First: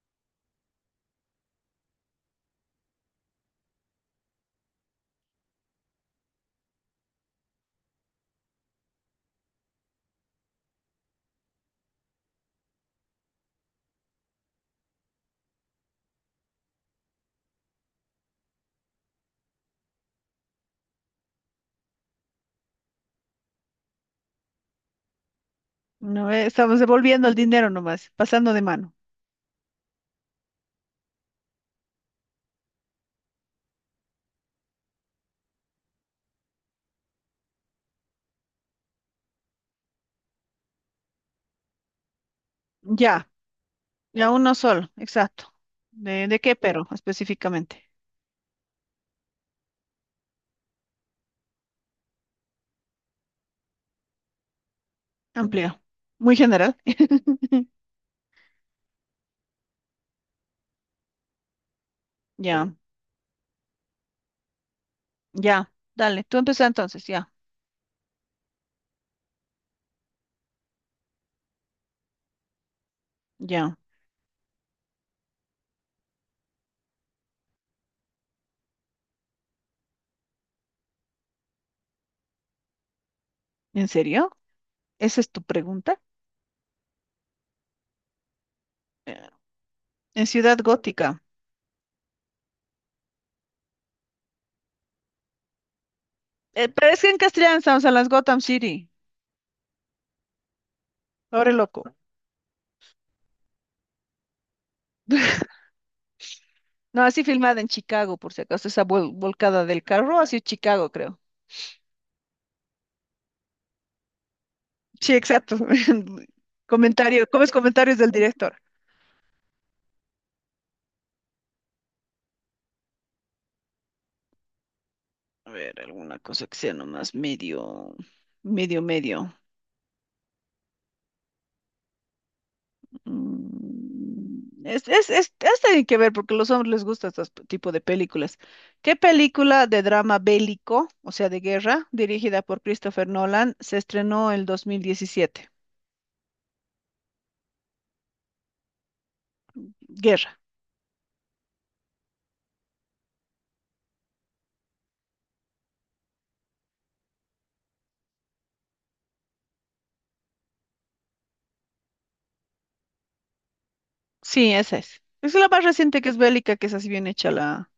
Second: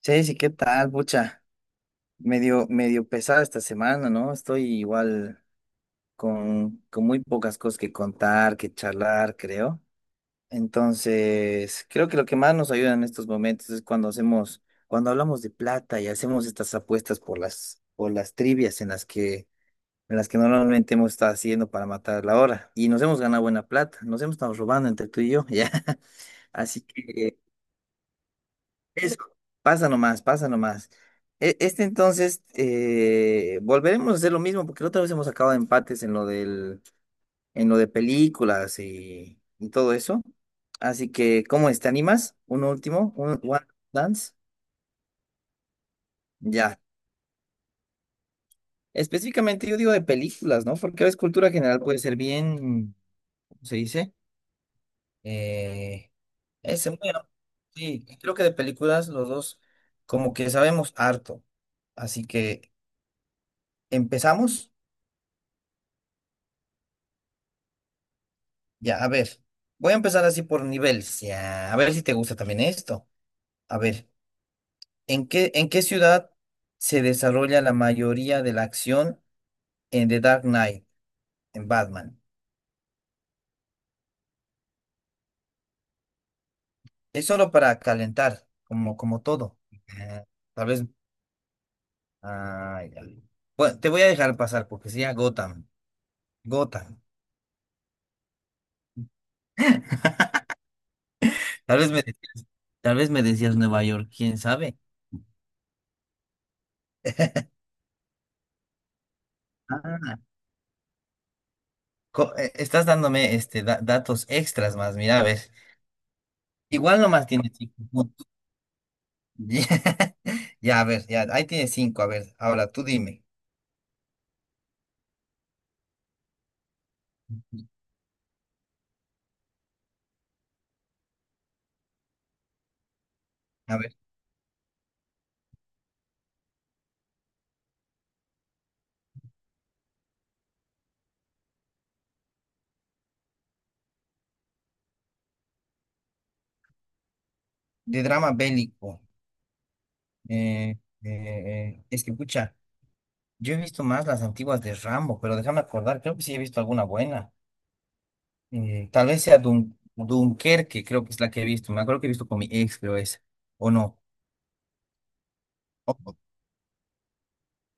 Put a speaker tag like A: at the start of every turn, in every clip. A: Chelsea, ¿qué tal, pucha? Medio, medio pesada esta semana, ¿no? Estoy igual con muy pocas cosas que contar, que charlar, creo. Entonces, creo que lo que más nos ayuda en estos momentos es cuando hablamos de plata y hacemos estas apuestas por las trivias en las que normalmente hemos estado haciendo para matar la hora. Y nos hemos ganado buena plata, nos hemos estado robando entre tú y yo, ¿ya?
B: No, estamos
A: Así
B: devolviendo el
A: que
B: dinero nomás, pasando de mano.
A: eso, pasa nomás, pasa nomás. Este entonces, volveremos a hacer lo mismo, porque la otra vez hemos acabado empates en lo de películas y todo eso. Así que, ¿cómo es? ¿Te animas? Un último,
B: Ya,
A: un One
B: ya
A: Dance.
B: uno solo, exacto. ¿De qué
A: Ya.
B: pero específicamente?
A: Específicamente yo digo de películas, ¿no? Porque a veces cultura general puede ser bien, ¿cómo se dice?
B: Amplio.
A: Eh,
B: Muy general.
A: ese, bueno, sí, creo que de películas los dos como que sabemos harto. Así que,
B: Ya,
A: ¿empezamos?
B: ya. Dale, tú empieza entonces, ya,
A: Ya, a ver. Voy a empezar así por niveles. Ya, a ver si te gusta también esto.
B: ya.
A: A ver, ¿en qué ciudad se desarrolla la mayoría de la acción en The Dark Knight, en Batman?
B: ¿En serio? ¿Esa es tu pregunta?
A: Es solo para calentar, como,
B: Eh,
A: como todo. Ah,
B: en Ciudad
A: tal vez.
B: Gótica.
A: Ah, ya. Bueno, te voy a dejar pasar porque sería Gotham.
B: Pero es
A: Gotham.
B: que en castellano estamos en las Gotham City. Pobre
A: Tal
B: loco.
A: vez me decías, tal vez me decías Nueva York, quién sabe.
B: No, así filmada en Chicago, por si acaso, esa volcada del
A: Ah,
B: carro, así es Chicago, creo.
A: estás dándome este datos extras más,
B: Sí,
A: mira, a ver.
B: exacto.
A: Igual
B: Comentario,
A: nomás
B: ¿cómo es
A: tiene cinco
B: comentarios del
A: puntos.
B: director?
A: Ya, a ver, ya, ahí tiene cinco. A ver, ahora tú dime.
B: A ver, alguna cosa que sea nomás medio, medio, medio.
A: A ver,
B: Mm, es tiene que ver porque a los hombres les gusta este tipo de películas. ¿Qué película de drama bélico, o sea, de guerra, dirigida por Christopher Nolan, se estrenó el 2017?
A: de drama bélico.
B: Guerra.
A: Es que, pucha, yo he visto más las antiguas de Rambo, pero déjame acordar, creo que sí he visto alguna buena. Tal vez sea Dunkerque, creo que es la que he visto. Me acuerdo que he visto con mi ex, creo es. O no.
B: Sí, esa es. Es la más reciente que es
A: O-
B: bélica, que es así bien hecha la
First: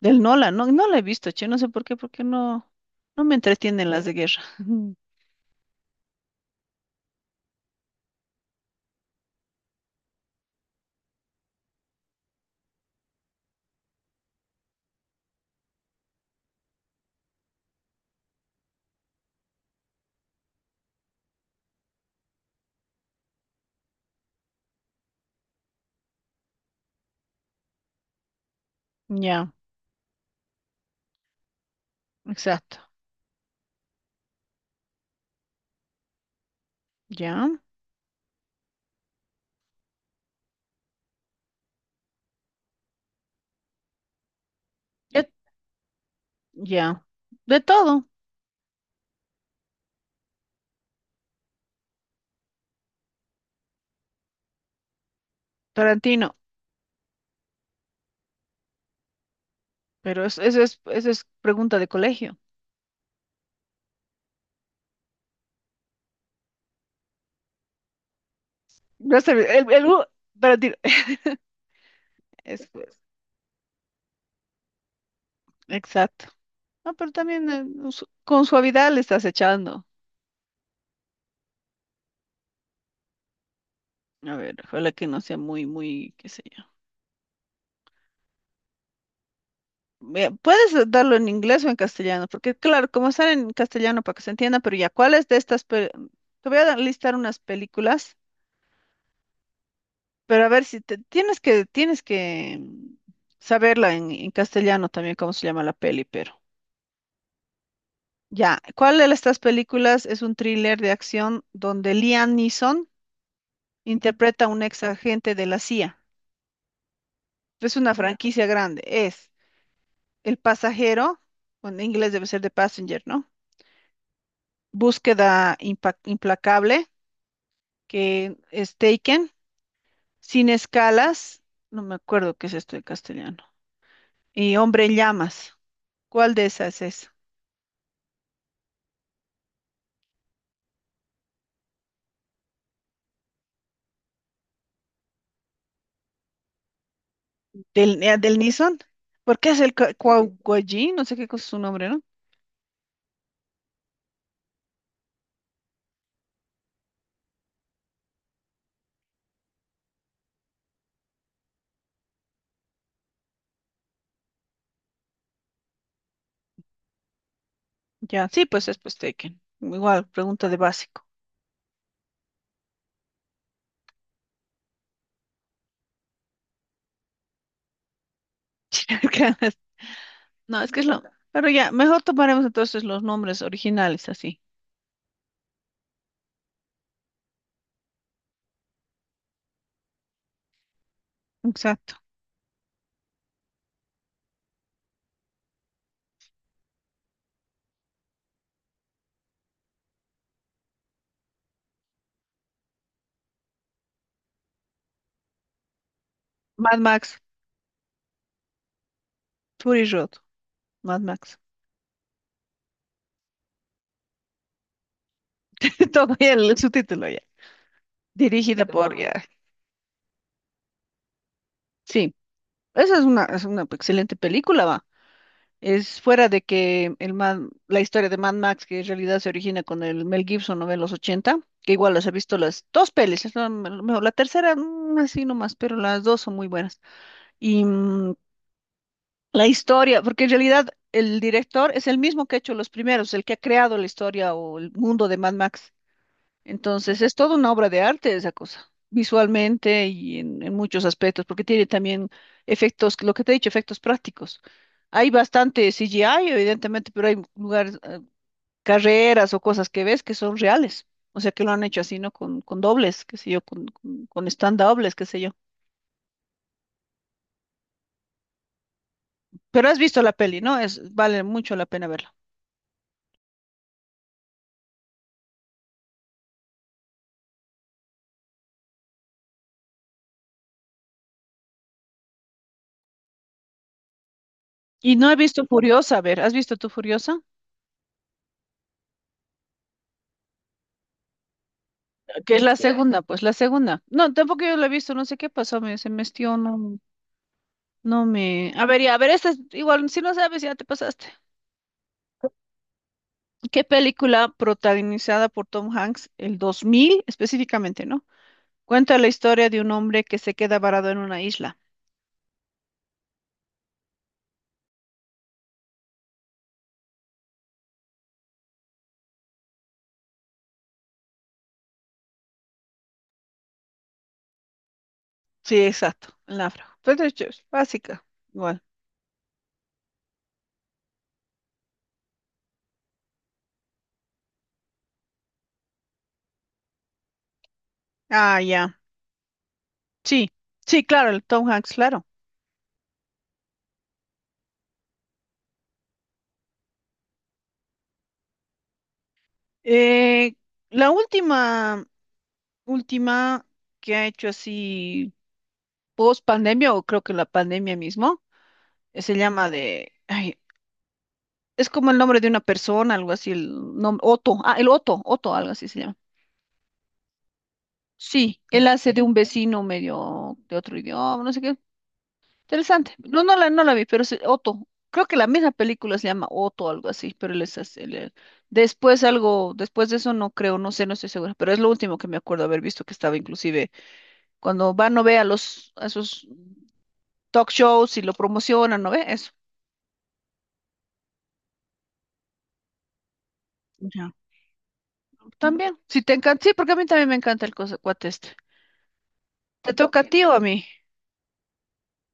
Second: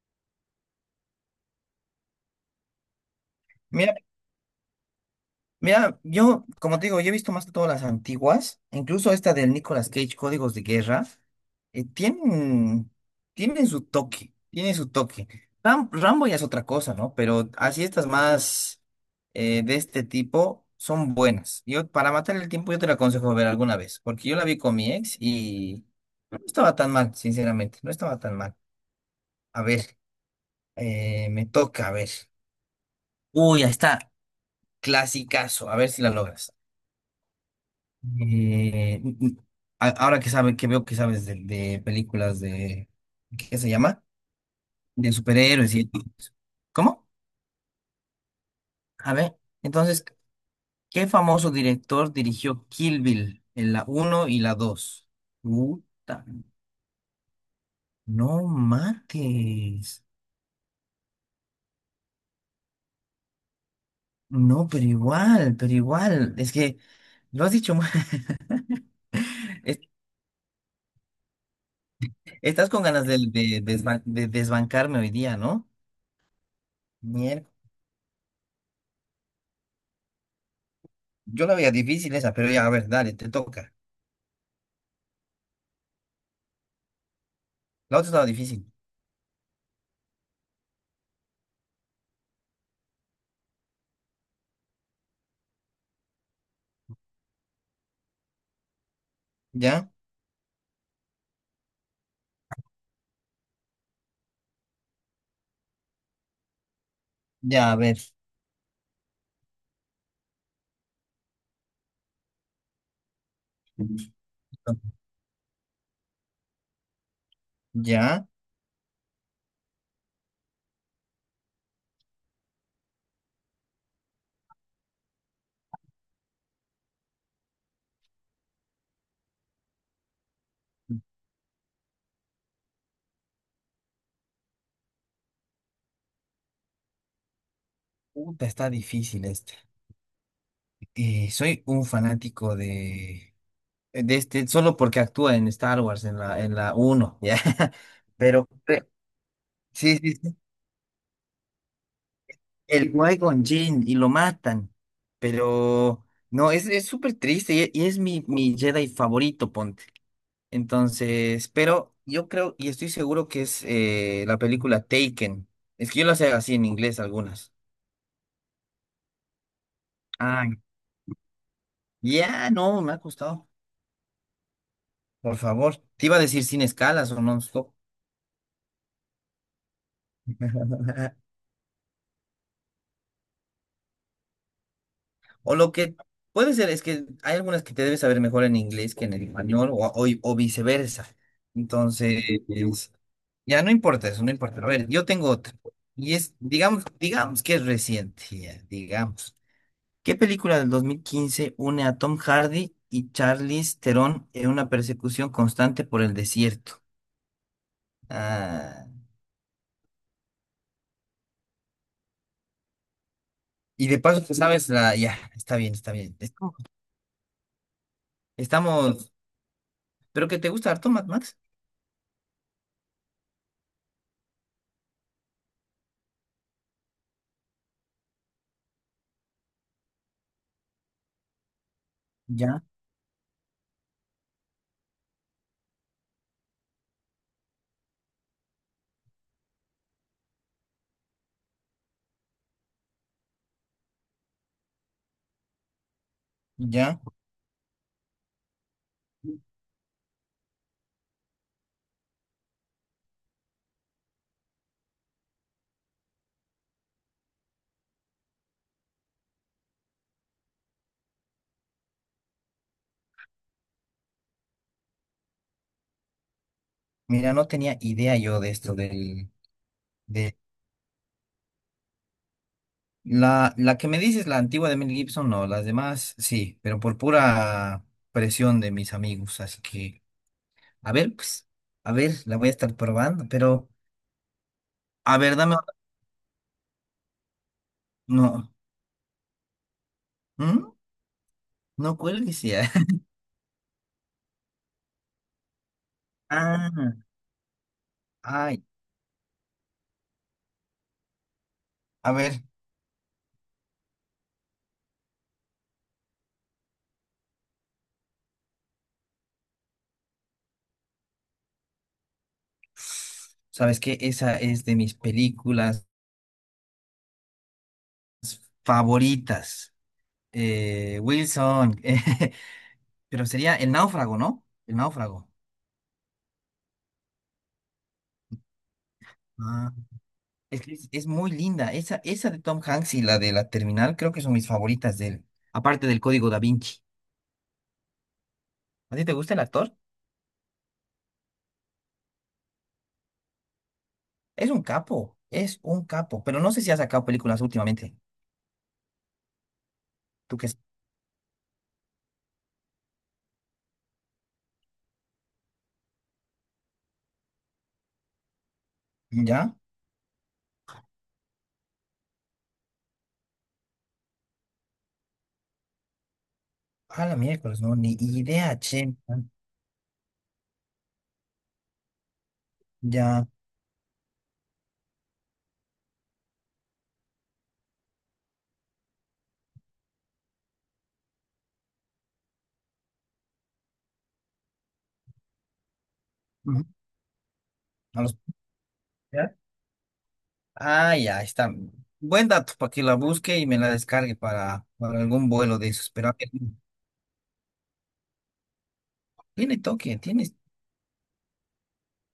B: del Nolan. No, no la he visto, che, no sé por qué, porque no, no me entretienen
A: Mira,
B: las de guerra.
A: mira, yo, como te digo, yo he visto más que todas las antiguas, incluso esta del Nicolas Cage, Códigos de Guerra, tienen, tienen su toque, tienen su toque. Rambo ya es otra cosa, ¿no? Pero así estas más de este tipo son buenas. Yo, para matar el tiempo, yo te la aconsejo ver alguna vez, porque yo la vi con mi ex y no estaba tan mal, sinceramente, no estaba tan mal.
B: Ya,
A: A ver, me toca, a ver.
B: exacto.
A: Uy, ahí está, clasicazo, a ver si la logras.
B: Ya.
A: Eh, mm, mm, Ahora que veo que sabes de películas de, ¿qué se llama? De
B: Ya.
A: superhéroes y...
B: Ya,
A: ¿Cómo?
B: de todo.
A: A ver, entonces, ¿qué famoso director dirigió Kill Bill en la uno y la 2? Puta,
B: Tarantino,
A: no mates.
B: pero eso es pregunta de colegio.
A: No, pero igual, pero igual. Es que lo has dicho mal.
B: No sé, el
A: Es-
B: u- Tarantino, es,
A: Estás con
B: pues,
A: ganas de, de desbancarme hoy día, ¿no?
B: exacto. No, pero
A: Mier-
B: también su- con suavidad le estás echando.
A: Yo la veía difícil esa, pero ya, a ver, dale, te toca.
B: A ver, ojalá que no sea muy, muy, qué sé yo.
A: La otra estaba difícil.
B: Ve, puedes darlo en inglés o en castellano, porque claro, como están en castellano para que se entienda, pero ya, ¿cuáles de estas? Pe- te voy a dar- listar unas películas,
A: ¿Ya?
B: pero a ver si te, tienes que, tienes que saberla en castellano también, cómo se llama la peli, pero.
A: Ya, a ver.
B: Ya, ¿cuál de estas películas es un thriller de acción donde Liam Neeson interpreta a un ex agente de la CIA? Es una
A: ¿Ya?
B: franquicia grande. Es El Pasajero, o en inglés debe ser The Passenger, ¿no? Búsqueda implacable, que es Taken, Sin escalas, no me acuerdo qué es esto en castellano, y Hombre en llamas. ¿Cuál de esas es?
A: Puta, está difícil esta. Soy un fanático de este, solo porque actúa en Star Wars, en la uno, ¿ya?
B: ¿Del, del
A: Pero,
B: Neeson? Porque es el
A: sí, sí,
B: Kwao,
A: sí.
B: no sé qué cosa es su nombre, ¿no?
A: El Qui-Gon Jinn y lo matan. Pero, no, es súper triste y, y es mi Jedi favorito, ponte. Entonces, pero yo creo y estoy seguro que es la película Taken. Es que yo lo sé así en inglés algunas.
B: Ya, sí, pues es pues Tekken. Igual, pregunta de básico.
A: Ya, no, me ha costado. Por favor. Te iba a decir sin escalas o non-stop.
B: No, es que es lo. Pero ya, mejor tomaremos entonces los nombres originales así.
A: O lo que puede ser es que hay algunas que te debes saber mejor en inglés que en el español o viceversa.
B: Exacto.
A: Entonces, ya no importa eso, no importa. A ver, yo tengo otra. Y es, digamos que es reciente, ya, digamos. ¿Qué película del 2015 une a Tom Hardy y Charlize Theron en una persecución constante por el
B: Mad
A: desierto?
B: Max,
A: Ah.
B: Fury Road, Mad Max.
A: Y de paso, pues, sabes la. Ya, está bien, está
B: Todo
A: bien.
B: ya el subtítulo ya. Dirigida por
A: Estamos.
B: ya.
A: ¿Pero que te gusta harto, Mad Max?
B: Sí. Esa es una excelente película, va. Es fuera de que el Mad- la historia de Mad Max, que en realidad se origina con el Mel Gibson, ¿no? En los 80 que igual las he visto
A: Ya,
B: las dos pelis, es la, mejor, la tercera, mm, así nomás, pero las dos son muy buenas. Y la historia, porque en realidad el director es el mismo que ha hecho los primeros, el que ha creado la historia o el mundo de Mad Max.
A: ya.
B: Entonces, es toda una obra de arte esa cosa, visualmente y en muchos aspectos, porque tiene también efectos, lo que te he dicho, efectos prácticos. Hay bastante CGI, evidentemente, pero hay lugares, carreras o cosas que ves que son reales. O sea, que lo han hecho así, ¿no? Con dobles, qué sé yo, con stand-dobles, qué sé yo.
A: Mira, no tenía idea yo de esto del.
B: Pero has visto la
A: De...
B: peli, ¿no? Es, vale mucho la pena verla.
A: La que me dices, la antigua de Mel Gibson, no. Las demás, sí, pero por pura presión de mis amigos. Así que, a ver, pues, a ver, la voy a estar probando, pero.
B: Y no he
A: A ver,
B: visto
A: dame.
B: Furiosa, a ver, ¿has visto tú Furiosa?
A: No. ¿Mm? No
B: Que es
A: cuelgues
B: la
A: ya.
B: segunda, pues la segunda. No, tampoco yo la he visto, no sé qué pasó, me, se me estió,
A: Ah,
B: no, no me...
A: ay,
B: A ver, ya, a ver, esta es, igual, si no sabes, ya te pasaste.
A: a ver.
B: ¿Qué película protagonizada por Tom Hanks el 2000 específicamente, ¿no? Cuenta la historia de un hombre que se queda varado en una isla.
A: ¿Sabes qué? Esa es de mis películas. Favoritas. Wilson. Pero sería El Náufrago, ¿no? El Náufrago.
B: Sí, exacto, el náufrago. Pues de hecho, es básica, igual.
A: Ah, que es muy linda. Esa de Tom Hanks y la de la Terminal creo que son mis favoritas de él. Aparte del Código Da Vinci.
B: Ah, ya.
A: ¿A ti te gusta el actor?
B: Sí, sí, claro, el Tom Hanks, claro.
A: Es un capo. Es un capo. Pero no sé si ha sacado películas últimamente.
B: Eh,
A: ¿Tú qué?
B: la última, última que ha hecho así post pandemia, o creo que la pandemia mismo, se llama
A: ¿Ya?
B: de, ay, es como el nombre de una persona, algo así, el nombre, Otto, ah, el Otto, Otto, algo así se llama.
A: A la miércoles, no. Ni
B: Sí,
A: idea,
B: él hace
A: che.
B: de un vecino medio de otro idioma, no sé qué, interesante. No,
A: Ya.
B: no la, no la vi, pero sí, Otto. Creo que la misma película se llama Otto algo así, pero él es así, él- él- después algo, después de eso no creo, no sé, no estoy segura, pero es lo último que me acuerdo haber visto que estaba inclusive cuando van no ve a los a esos
A: Ujú.
B: talk shows y
A: A
B: lo
A: los.
B: promocionan, ¿no ve? Eso.
A: Ah, ya está. Buen dato para que la busque y me la
B: Ya.
A: descargue para, algún vuelo de
B: También.
A: esos.
B: Si
A: Pero
B: te
A: a ver,
B: encanta, sí, porque a mí también me encanta el cosa, cuate este.
A: tiene
B: ¿Te
A: toque,
B: toca a ti o
A: tienes.
B: a mí?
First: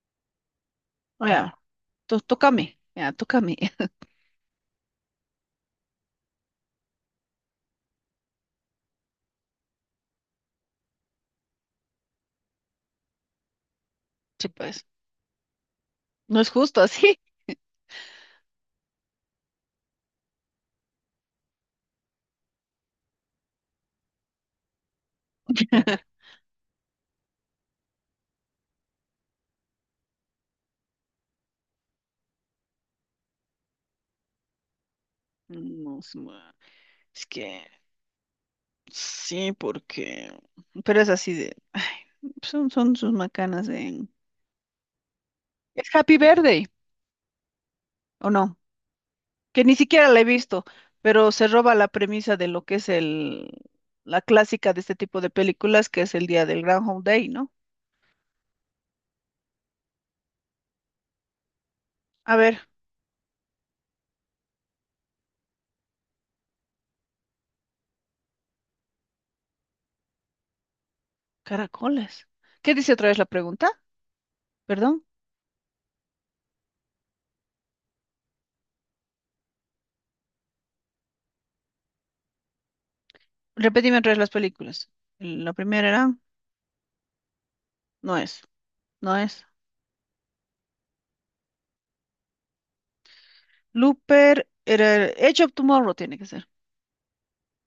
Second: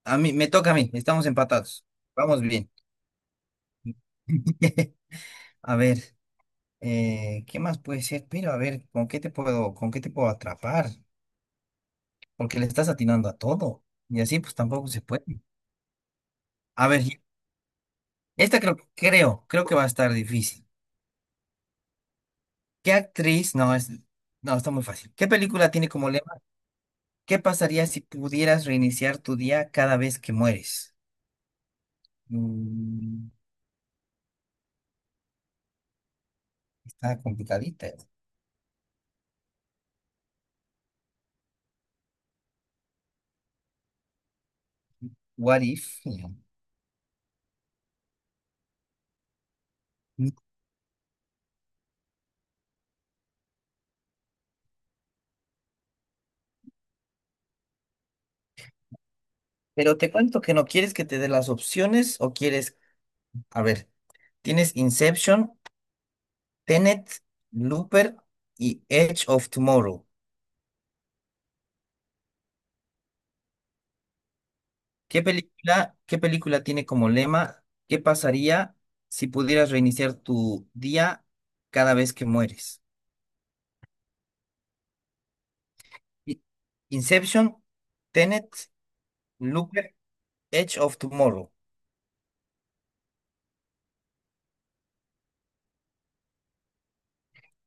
A: A mí, me toca a mí, estamos
B: Ya,
A: empatados.
B: to-
A: Vamos
B: toca a
A: bien.
B: mí. Ya, toca a mí.
A: A ver, ¿qué más puede ser? Pero a ver, ¿con qué te puedo atrapar? Porque le estás atinando a todo. Y así
B: Sí,
A: pues
B: pues.
A: tampoco se puede.
B: No es justo
A: A ver,
B: así.
A: esta creo que va a estar difícil. ¿Qué actriz? No, no, está muy fácil. ¿Qué película tiene como lema? ¿Qué pasaría si pudieras reiniciar tu día cada vez que mueres? Mm,
B: No, es
A: Está
B: es que
A: complicadita. ¿Eh?
B: sí, porque... Pero es así de... ay, son, son sus macanas de...
A: What
B: Es
A: if?
B: Happy Verde, ¿o no? Que ni siquiera la he
A: Know.
B: visto, pero se roba la premisa de lo que es el... la clásica de este tipo de películas, que es el día del Groundhog Day, ¿no?
A: Pero te cuento que no quieres que te dé las opciones o
B: A ver,
A: quieres, a ver, tienes Inception, Tenet, Looper y Edge of Tomorrow.
B: caracoles. ¿Qué dice otra vez la pregunta? Perdón.
A: ¿Qué película tiene como lema? ¿Qué pasaría si pudieras reiniciar tu día cada vez que mueres?
B: Repetime otra vez las películas. La primera era...
A: I- Inception,
B: No es,
A: Tenet,
B: no es.
A: Looper, Edge of Tomorrow.
B: Looper era... Edge of Tomorrow tiene que ser.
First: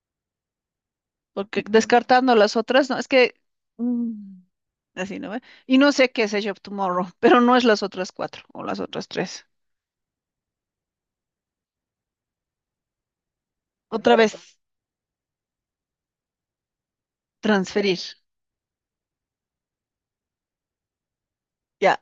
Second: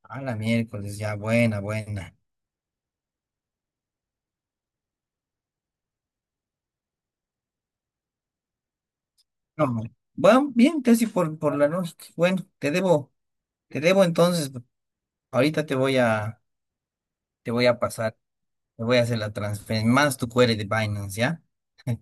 A: A la miércoles, ya, buena,
B: Porque
A: buena.
B: descartando las otras, no, es que... mm, así, ¿no? Ve? Y no sé qué es Edge of Tomorrow, pero no es las otras cuatro o las otras tres.
A: No, bueno, bien, casi por la noche. Bueno, te debo
B: Otra
A: entonces.
B: vez,
A: Ahorita te voy a
B: transferir.
A: pasar, te voy a hacer la transferencia, más tu query de Binance, ¿ya?
B: Ya.